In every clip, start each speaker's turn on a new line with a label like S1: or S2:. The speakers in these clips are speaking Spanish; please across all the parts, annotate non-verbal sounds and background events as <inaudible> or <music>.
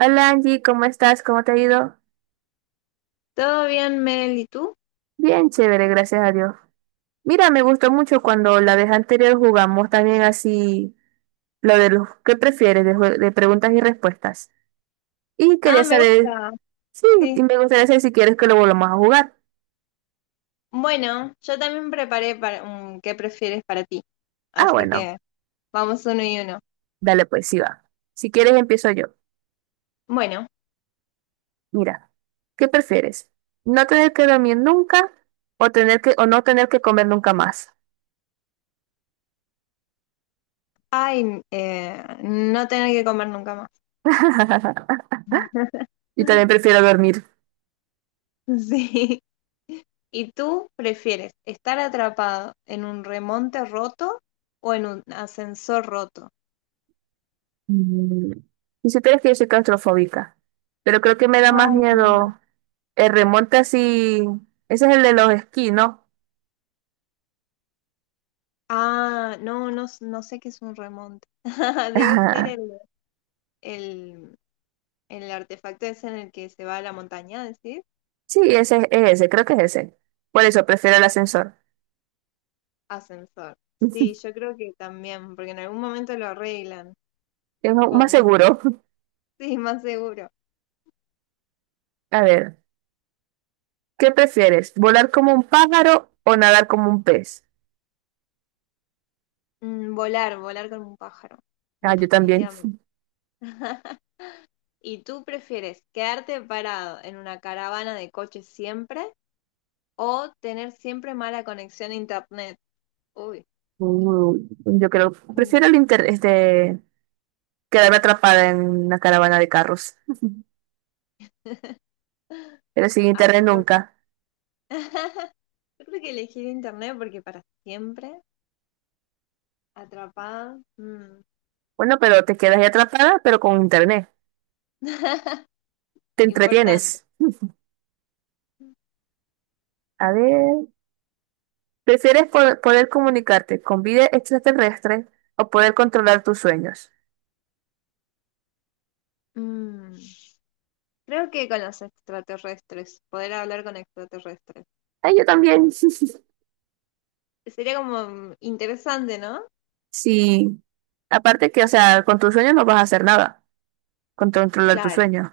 S1: Hola Angie, ¿cómo estás? ¿Cómo te ha ido?
S2: ¿Todo bien, Mel? ¿Y tú?
S1: Bien chévere, gracias a Dios. Mira, me gustó mucho cuando la vez anterior jugamos también así, lo de los que prefieres, de preguntas y respuestas. Y
S2: Ah,
S1: quería
S2: me
S1: saber,
S2: gusta.
S1: sí, y
S2: Sí.
S1: me gustaría saber si quieres que lo volvamos a jugar.
S2: Bueno, yo también preparé para un ¿qué prefieres para ti?
S1: Ah,
S2: Así
S1: bueno,
S2: que vamos uno y uno.
S1: dale pues, sí va. Si quieres empiezo yo.
S2: Bueno,
S1: Mira, ¿qué prefieres? ¿No tener que dormir nunca o no tener que comer nunca más?
S2: ay, no tener que comer nunca más.
S1: <laughs> Yo también
S2: <laughs>
S1: prefiero dormir.
S2: Sí. ¿Y tú prefieres estar atrapado en un remonte roto o en un ascensor roto?
S1: Mm, Y si tienes que yo soy claustrofóbica, pero creo que me da más
S2: Ay, no.
S1: miedo el remonte así. Ese es el de los esquí, ¿no?
S2: Ah, no, no, no sé qué es un remonte. <laughs>
S1: <laughs>
S2: Debe ser
S1: Ajá.
S2: el, el, el artefacto ese en el que se va a la montaña, ¿decís?
S1: Sí, ese es ese, creo que es ese. Por eso prefiero el ascensor.
S2: Ascensor. Sí, yo
S1: <laughs>
S2: creo que también, porque en algún momento lo arreglan,
S1: Es más
S2: supongo. <laughs>
S1: seguro.
S2: Sí, más seguro.
S1: <laughs> A ver, ¿qué prefieres? ¿Volar como un pájaro o nadar como un pez?
S2: Mm, volar, volar con un pájaro,
S1: Ah, yo también.
S2: definitivamente.
S1: <laughs>
S2: <laughs> ¿Y tú prefieres quedarte parado en una caravana de coches siempre o tener siempre mala conexión a internet? Uy,
S1: Uh, yo creo,
S2: mm.
S1: prefiero quedarme atrapada en una caravana de carros. <laughs>
S2: <laughs>
S1: Pero sin
S2: Ah,
S1: internet nunca.
S2: <laughs> yo creo que elegir internet porque para siempre, atrapada,
S1: Bueno, pero te quedas ahí atrapada, pero con internet. Te
S2: importante.
S1: entretienes. A ver, ¿prefieres poder comunicarte con vida extraterrestre o poder controlar tus sueños?
S2: Mm. Creo que con los extraterrestres, poder hablar con extraterrestres.
S1: Ay, yo también. <laughs>
S2: Sería como interesante, ¿no?
S1: Sí. Aparte que, o sea, con tus sueños no vas a hacer nada. Con controlar tus
S2: Claro.
S1: sueños.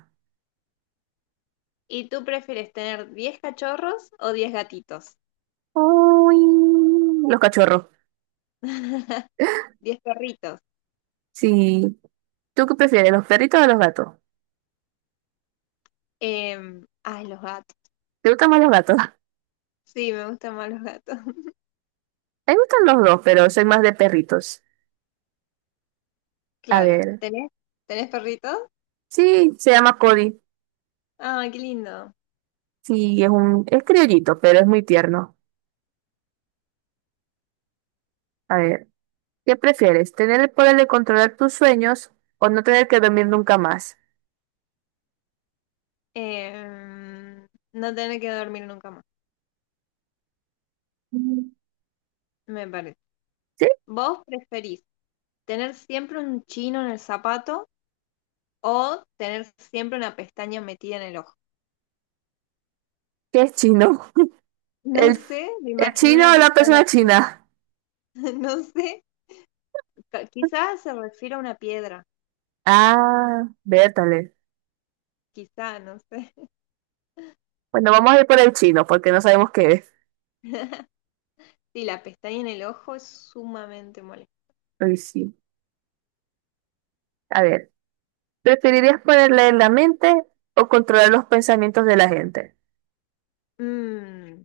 S2: ¿Y tú prefieres tener 10 cachorros o 10 gatitos?
S1: Uy, los cachorros.
S2: <laughs> 10 perritos.
S1: Sí. ¿Tú qué prefieres, los perritos o los gatos?
S2: Ay, los gatos.
S1: ¿Te gustan más los gatos? <laughs>
S2: Sí, me gustan más los gatos. <laughs>
S1: A mí me gustan los dos, pero soy más de perritos. A
S2: Claro.
S1: ver.
S2: ¿Tenés perritos?
S1: Sí, se llama Cody.
S2: Ah, qué lindo.
S1: Sí, es criollito, pero es muy tierno. A ver, ¿qué prefieres? ¿Tener el poder de controlar tus sueños o no tener que dormir nunca más?
S2: Em, no tener que dormir nunca más,
S1: Mm.
S2: me parece.
S1: ¿Sí?
S2: ¿Vos preferís tener siempre un chino en el zapato o tener siempre una pestaña metida en el ojo?
S1: ¿Qué es chino?
S2: No
S1: ¿El,
S2: sé, me
S1: el
S2: imagino
S1: chino
S2: una
S1: o la
S2: persona
S1: persona
S2: que,
S1: china?
S2: <laughs> no sé, quizás se refiere a una piedra,
S1: Ah, vértale.
S2: quizá, no sé. <laughs>
S1: Bueno, vamos a ir por el chino porque no sabemos qué es.
S2: Sí, la pestaña en el ojo es sumamente molesta.
S1: Uy, sí. A ver, ¿preferirías poder leer la mente o controlar los pensamientos de la gente?
S2: Mm,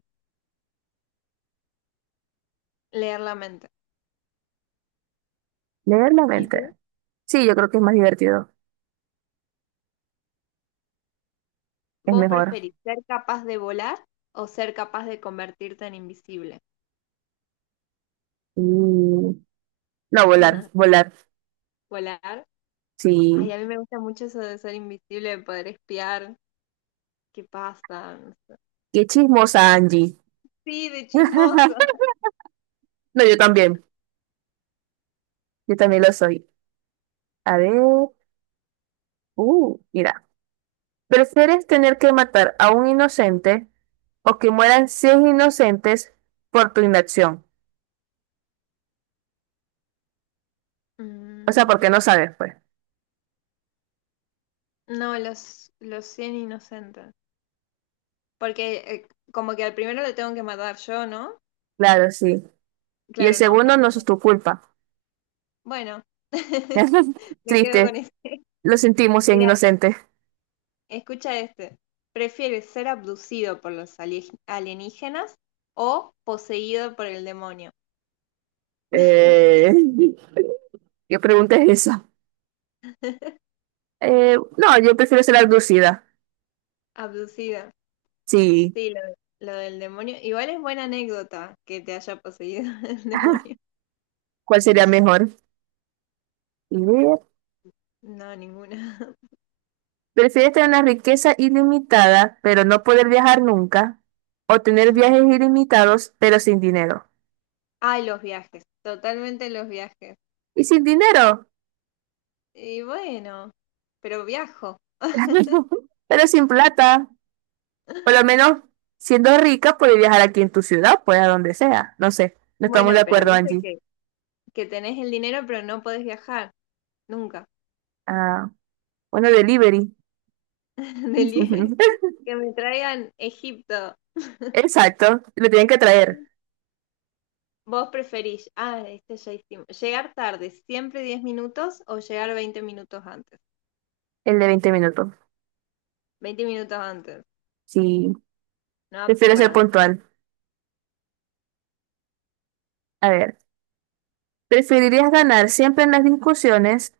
S2: leer la mente.
S1: Leer la
S2: ¿Y tú?
S1: mente. Sí, yo creo que es más divertido. Es
S2: ¿Vos
S1: mejor.
S2: preferís ser capaz de volar o ser capaz de convertirte en invisible?
S1: Mm, no, volar, volar.
S2: ¿Volar? Ay, a
S1: Sí.
S2: mí me gusta mucho eso de ser invisible, de poder espiar qué pasa. No sé.
S1: Qué chismosa, Angie.
S2: Sí, de
S1: <laughs>
S2: chismoso.
S1: No, yo también. Yo también lo soy. A ver. Mira. ¿Prefieres tener que matar a un inocente o que mueran 100 inocentes por tu inacción? O sea,
S2: Mm,
S1: porque no sabes, pues.
S2: no, los 100 inocentes. Porque como que al primero lo tengo que matar yo, ¿no?
S1: Claro, sí. Y el
S2: Claro, no,
S1: segundo
S2: no,
S1: no
S2: no.
S1: es tu culpa.
S2: Bueno, <laughs>
S1: <laughs>
S2: me quedo con
S1: Triste.
S2: eso.
S1: Lo sentimos, 100
S2: Mira,
S1: inocentes.
S2: escucha este. ¿Prefieres ser abducido por los alienígenas o poseído por el demonio?
S1: Eh, <laughs> ¿Qué pregunta es esa? No, yo prefiero ser abducida.
S2: Abducido.
S1: Sí.
S2: Sí, lo del demonio. Igual es buena anécdota que te haya poseído <laughs> el demonio.
S1: ¿Cuál sería mejor? Idea.
S2: No, ninguna. <laughs>
S1: ¿Prefieres tener una riqueza ilimitada, pero no poder viajar nunca? ¿O tener
S2: Mm.
S1: viajes ilimitados, pero sin dinero?
S2: Ay, los viajes. Totalmente los viajes.
S1: ¿Y sin dinero?
S2: Y bueno, pero viajo.
S1: <laughs> Pero sin plata. Por lo
S2: <laughs>
S1: menos, siendo rica, puedes viajar aquí en tu ciudad, pues a donde sea. No sé, no estamos de
S2: Bueno, pero
S1: acuerdo,
S2: dice
S1: Angie.
S2: que tenés el dinero pero no podés viajar, nunca.
S1: Ah, bueno, delivery.
S2: <laughs> Del die-
S1: <laughs>
S2: que me traigan Egipto.
S1: Exacto, lo tienen que traer,
S2: ¿Vos preferís, este ya hicimos, llegar tarde, siempre 10 minutos o llegar 20 minutos antes?
S1: el de 20 minutos.
S2: 20 minutos antes,
S1: Sí,
S2: no apto
S1: prefiero ser
S2: para ansioso.
S1: puntual. A ver, ¿preferirías ganar siempre en las discusiones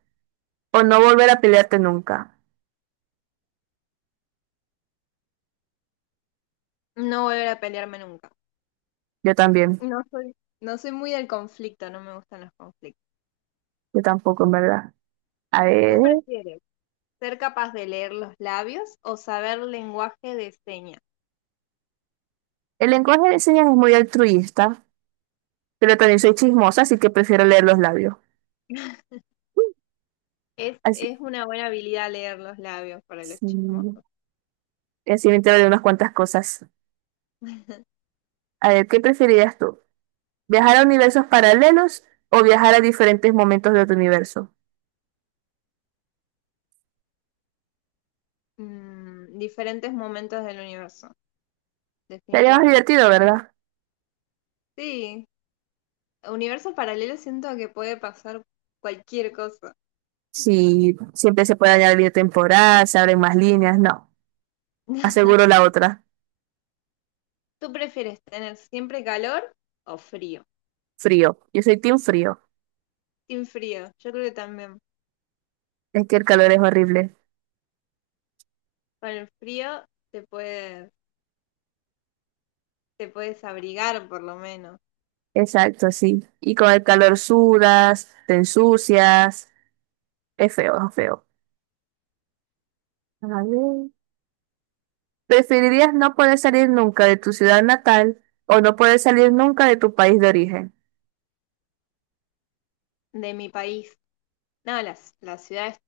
S1: o no volver a pelearte nunca?
S2: No volver a pelearme nunca.
S1: Yo también,
S2: No soy, no soy muy del conflicto, no me gustan los conflictos.
S1: yo tampoco, en verdad. A
S2: ¿Tú
S1: ver,
S2: prefieres ser capaz de leer los labios o saber lenguaje de señas?
S1: el lenguaje de señas es muy altruista, pero también soy chismosa, así que prefiero leer los labios.
S2: Es,
S1: Así,
S2: es una buena habilidad leer los labios para los
S1: sí.
S2: chismos.
S1: Y así me entero de unas cuantas cosas. A ver, ¿qué preferirías tú? ¿Viajar a universos paralelos o viajar a diferentes momentos de tu universo?
S2: Diferentes momentos del universo,
S1: Sería más
S2: definitivamente.
S1: divertido, ¿verdad?
S2: Sí, universo paralelo siento que puede pasar cualquier cosa.
S1: Si siempre se puede añadir temporada se abren más líneas, no.
S2: <laughs>
S1: Aseguro la otra.
S2: ¿Tú prefieres tener siempre calor o frío?
S1: Frío. Yo soy team frío.
S2: Sin frío, yo creo que también.
S1: Es que el calor es horrible.
S2: Con el frío te puedes, te puedes abrigar por lo menos.
S1: Exacto, sí. Y con el calor sudas, te ensucias. Es feo, es feo. A ver. ¿Preferirías no poder salir nunca de tu ciudad natal o no poder salir nunca de tu país de origen?
S2: De mi país. No, la ciudad es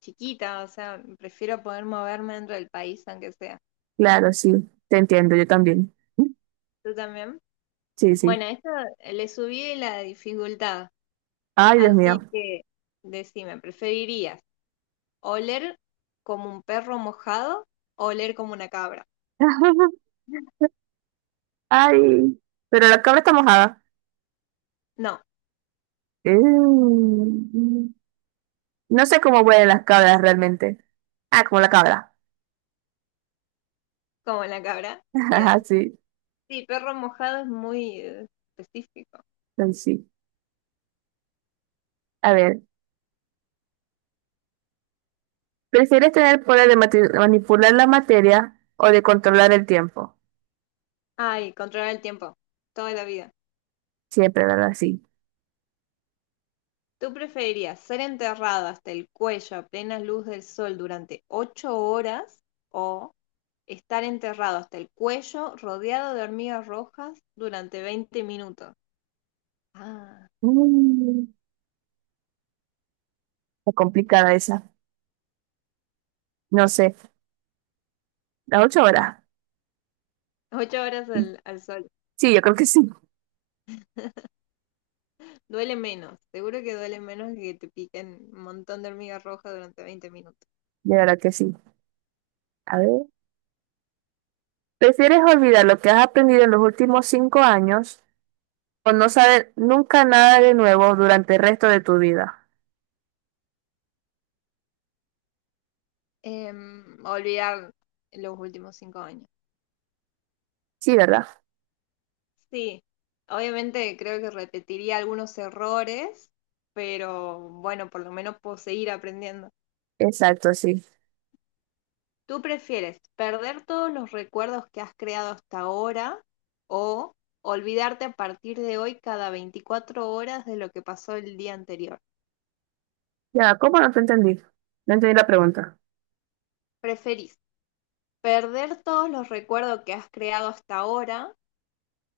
S2: chiquita, o sea, prefiero poder moverme dentro del país aunque sea.
S1: Claro, sí, te entiendo, yo también.
S2: ¿Tú también?
S1: Sí, sí.
S2: Bueno, esto le subí la dificultad.
S1: Ay, Dios mío.
S2: Así que decime, ¿preferirías oler como un perro mojado o oler como una cabra?
S1: <laughs>
S2: <laughs>
S1: Ay, pero la cabra está mojada.
S2: No,
S1: Eh, No sé cómo huelen las cabras realmente. Ah, como la cabra.
S2: como la cabra.
S1: <laughs> Ajá,
S2: Bien.
S1: sí,
S2: Sí, perro mojado es muy específico.
S1: ay, sí. A ver. ¿Prefieres tener el poder de manipular la materia o de controlar el tiempo?
S2: Ay, controlar el tiempo. Toda la vida.
S1: Siempre, ¿verdad? Sí.
S2: ¿Tú preferirías ser enterrado hasta el cuello a plena luz del sol durante 8 horas o estar enterrado hasta el cuello rodeado de hormigas rojas durante 20 minutos? Ah,
S1: Mm, está complicada esa. No sé. ¿Las 8 horas?
S2: 8 horas al sol.
S1: Sí, yo creo que sí.
S2: Duele menos, seguro que duele menos que te piquen un montón de hormigas rojas durante veinte minutos.
S1: De verdad que sí. A ver. ¿Prefieres olvidar lo que has aprendido en los últimos 5 años o no saber nunca nada de nuevo durante el resto de tu vida?
S2: Olvidar los últimos 5 años.
S1: Sí, ¿verdad?
S2: Sí, obviamente creo que repetiría algunos errores, pero bueno, por lo menos puedo seguir aprendiendo.
S1: Exacto, sí.
S2: ¿Tú prefieres perder todos los recuerdos que has creado hasta ahora o olvidarte a partir de hoy cada 24 horas de lo que pasó el día anterior?
S1: Ya, ¿cómo no te entendí? No entendí la pregunta.
S2: ¿Preferís perder todos los recuerdos que has creado hasta ahora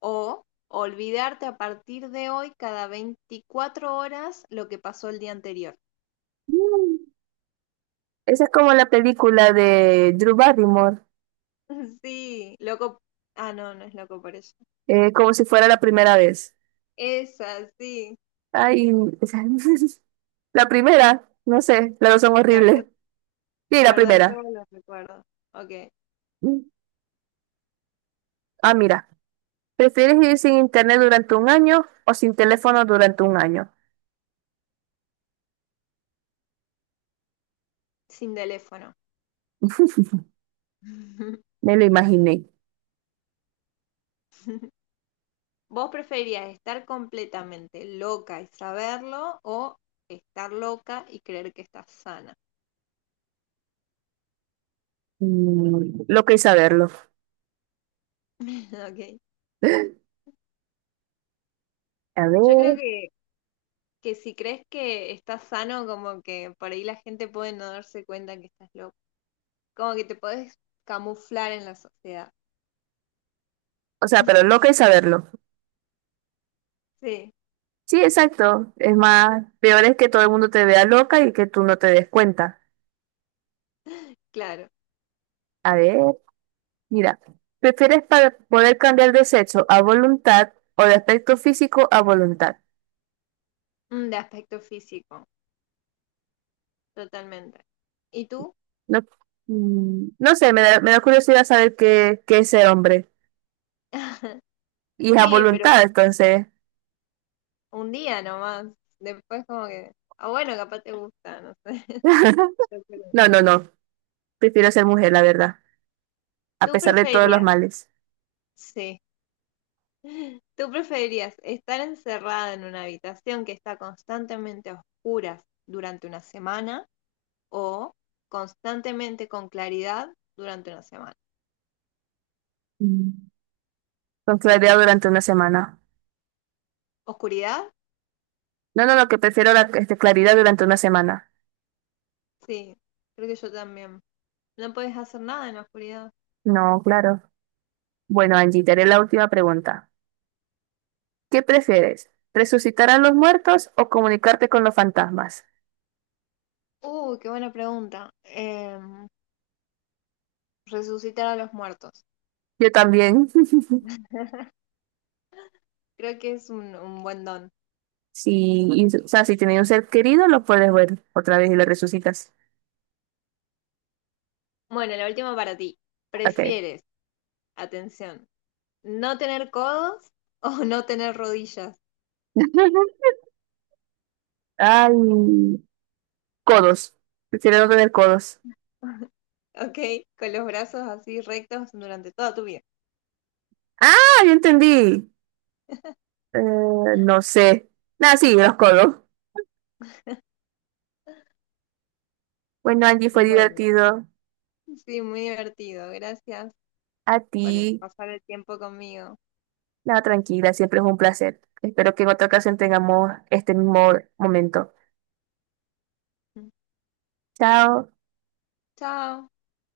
S2: o olvidarte a partir de hoy cada 24 horas lo que pasó el día anterior?
S1: Mm, Esa es como la película de Drew Barrymore.
S2: <laughs> Sí, loco. Ah, no, no es loco por eso.
S1: Como si fuera la primera vez.
S2: Esa, sí.
S1: Ay, <laughs> la primera, no sé, las dos son
S2: Perder,
S1: horribles. Sí, la
S2: perder
S1: primera.
S2: todos los recuerdos. Ok.
S1: Ah, mira, ¿prefieres vivir sin internet durante un año o sin teléfono durante un año?
S2: Sin teléfono.
S1: <laughs>
S2: <laughs>
S1: Me lo imaginé.
S2: ¿Vos preferirías estar completamente loca y saberlo o estar loca y creer que estás sana?
S1: Loco y saberlo. <gasps>
S2: <laughs> Ok.
S1: A ver,
S2: Yo creo
S1: o
S2: que si crees que estás sano, como que por ahí la gente puede no darse cuenta que estás loca. Como que te puedes camuflar en la sociedad.
S1: sea, pero loca y saberlo.
S2: Sí,
S1: Sí, exacto. Es más, peor es que todo el mundo te vea loca y que tú no te des cuenta.
S2: claro.
S1: A ver. Mira, ¿prefieres para poder cambiar de sexo a voluntad o de aspecto físico a voluntad?
S2: De aspecto físico, totalmente. ¿Y tú?
S1: No, no sé, me da curiosidad saber qué es ser hombre.
S2: <laughs>
S1: Y es a
S2: Sí, pero
S1: voluntad, entonces.
S2: un día nomás. Después como que, ah, bueno, capaz te gusta, no sé. <laughs> Yo
S1: <laughs>
S2: creo.
S1: No, no, no. Prefiero ser mujer, la verdad. A
S2: ¿Tú
S1: pesar de todos los
S2: preferirías?
S1: males.
S2: Sí. <laughs> ¿Tú preferirías estar encerrada en una habitación que está constantemente a oscuras durante una semana o constantemente con claridad durante una semana?
S1: Mm. Con claridad durante una semana.
S2: ¿Oscuridad?
S1: No, no, no, que prefiero la claridad durante una semana.
S2: Sí, creo que yo también. No puedes hacer nada en la oscuridad.
S1: No, claro. Bueno, Angie, te haré la última pregunta. ¿Qué prefieres? ¿Resucitar a los muertos o comunicarte con los fantasmas?
S2: Qué buena pregunta. Resucitar a los muertos.
S1: Yo también. <laughs>
S2: Creo que es un buen don.
S1: Sí, y, o sea, si tienes un ser querido, lo puedes ver otra vez y lo resucitas.
S2: Bueno, la última para ti.
S1: Ok.
S2: ¿Prefieres, atención, no tener codos <laughs> o no tener rodillas?
S1: <laughs> Ay, codos. Prefiero no tener codos.
S2: <laughs> Ok, con los brazos así rectos durante toda tu vida.
S1: Ah, yo entendí. Eh, no sé. Nada, sí, los codos. Bueno, Angie, fue
S2: Bueno,
S1: divertido.
S2: sí, muy divertido. Gracias
S1: A ti.
S2: por pasar el tiempo conmigo.
S1: Nada, tranquila, siempre es un placer. Espero que en otra ocasión tengamos este mismo momento. Chao.
S2: Chao.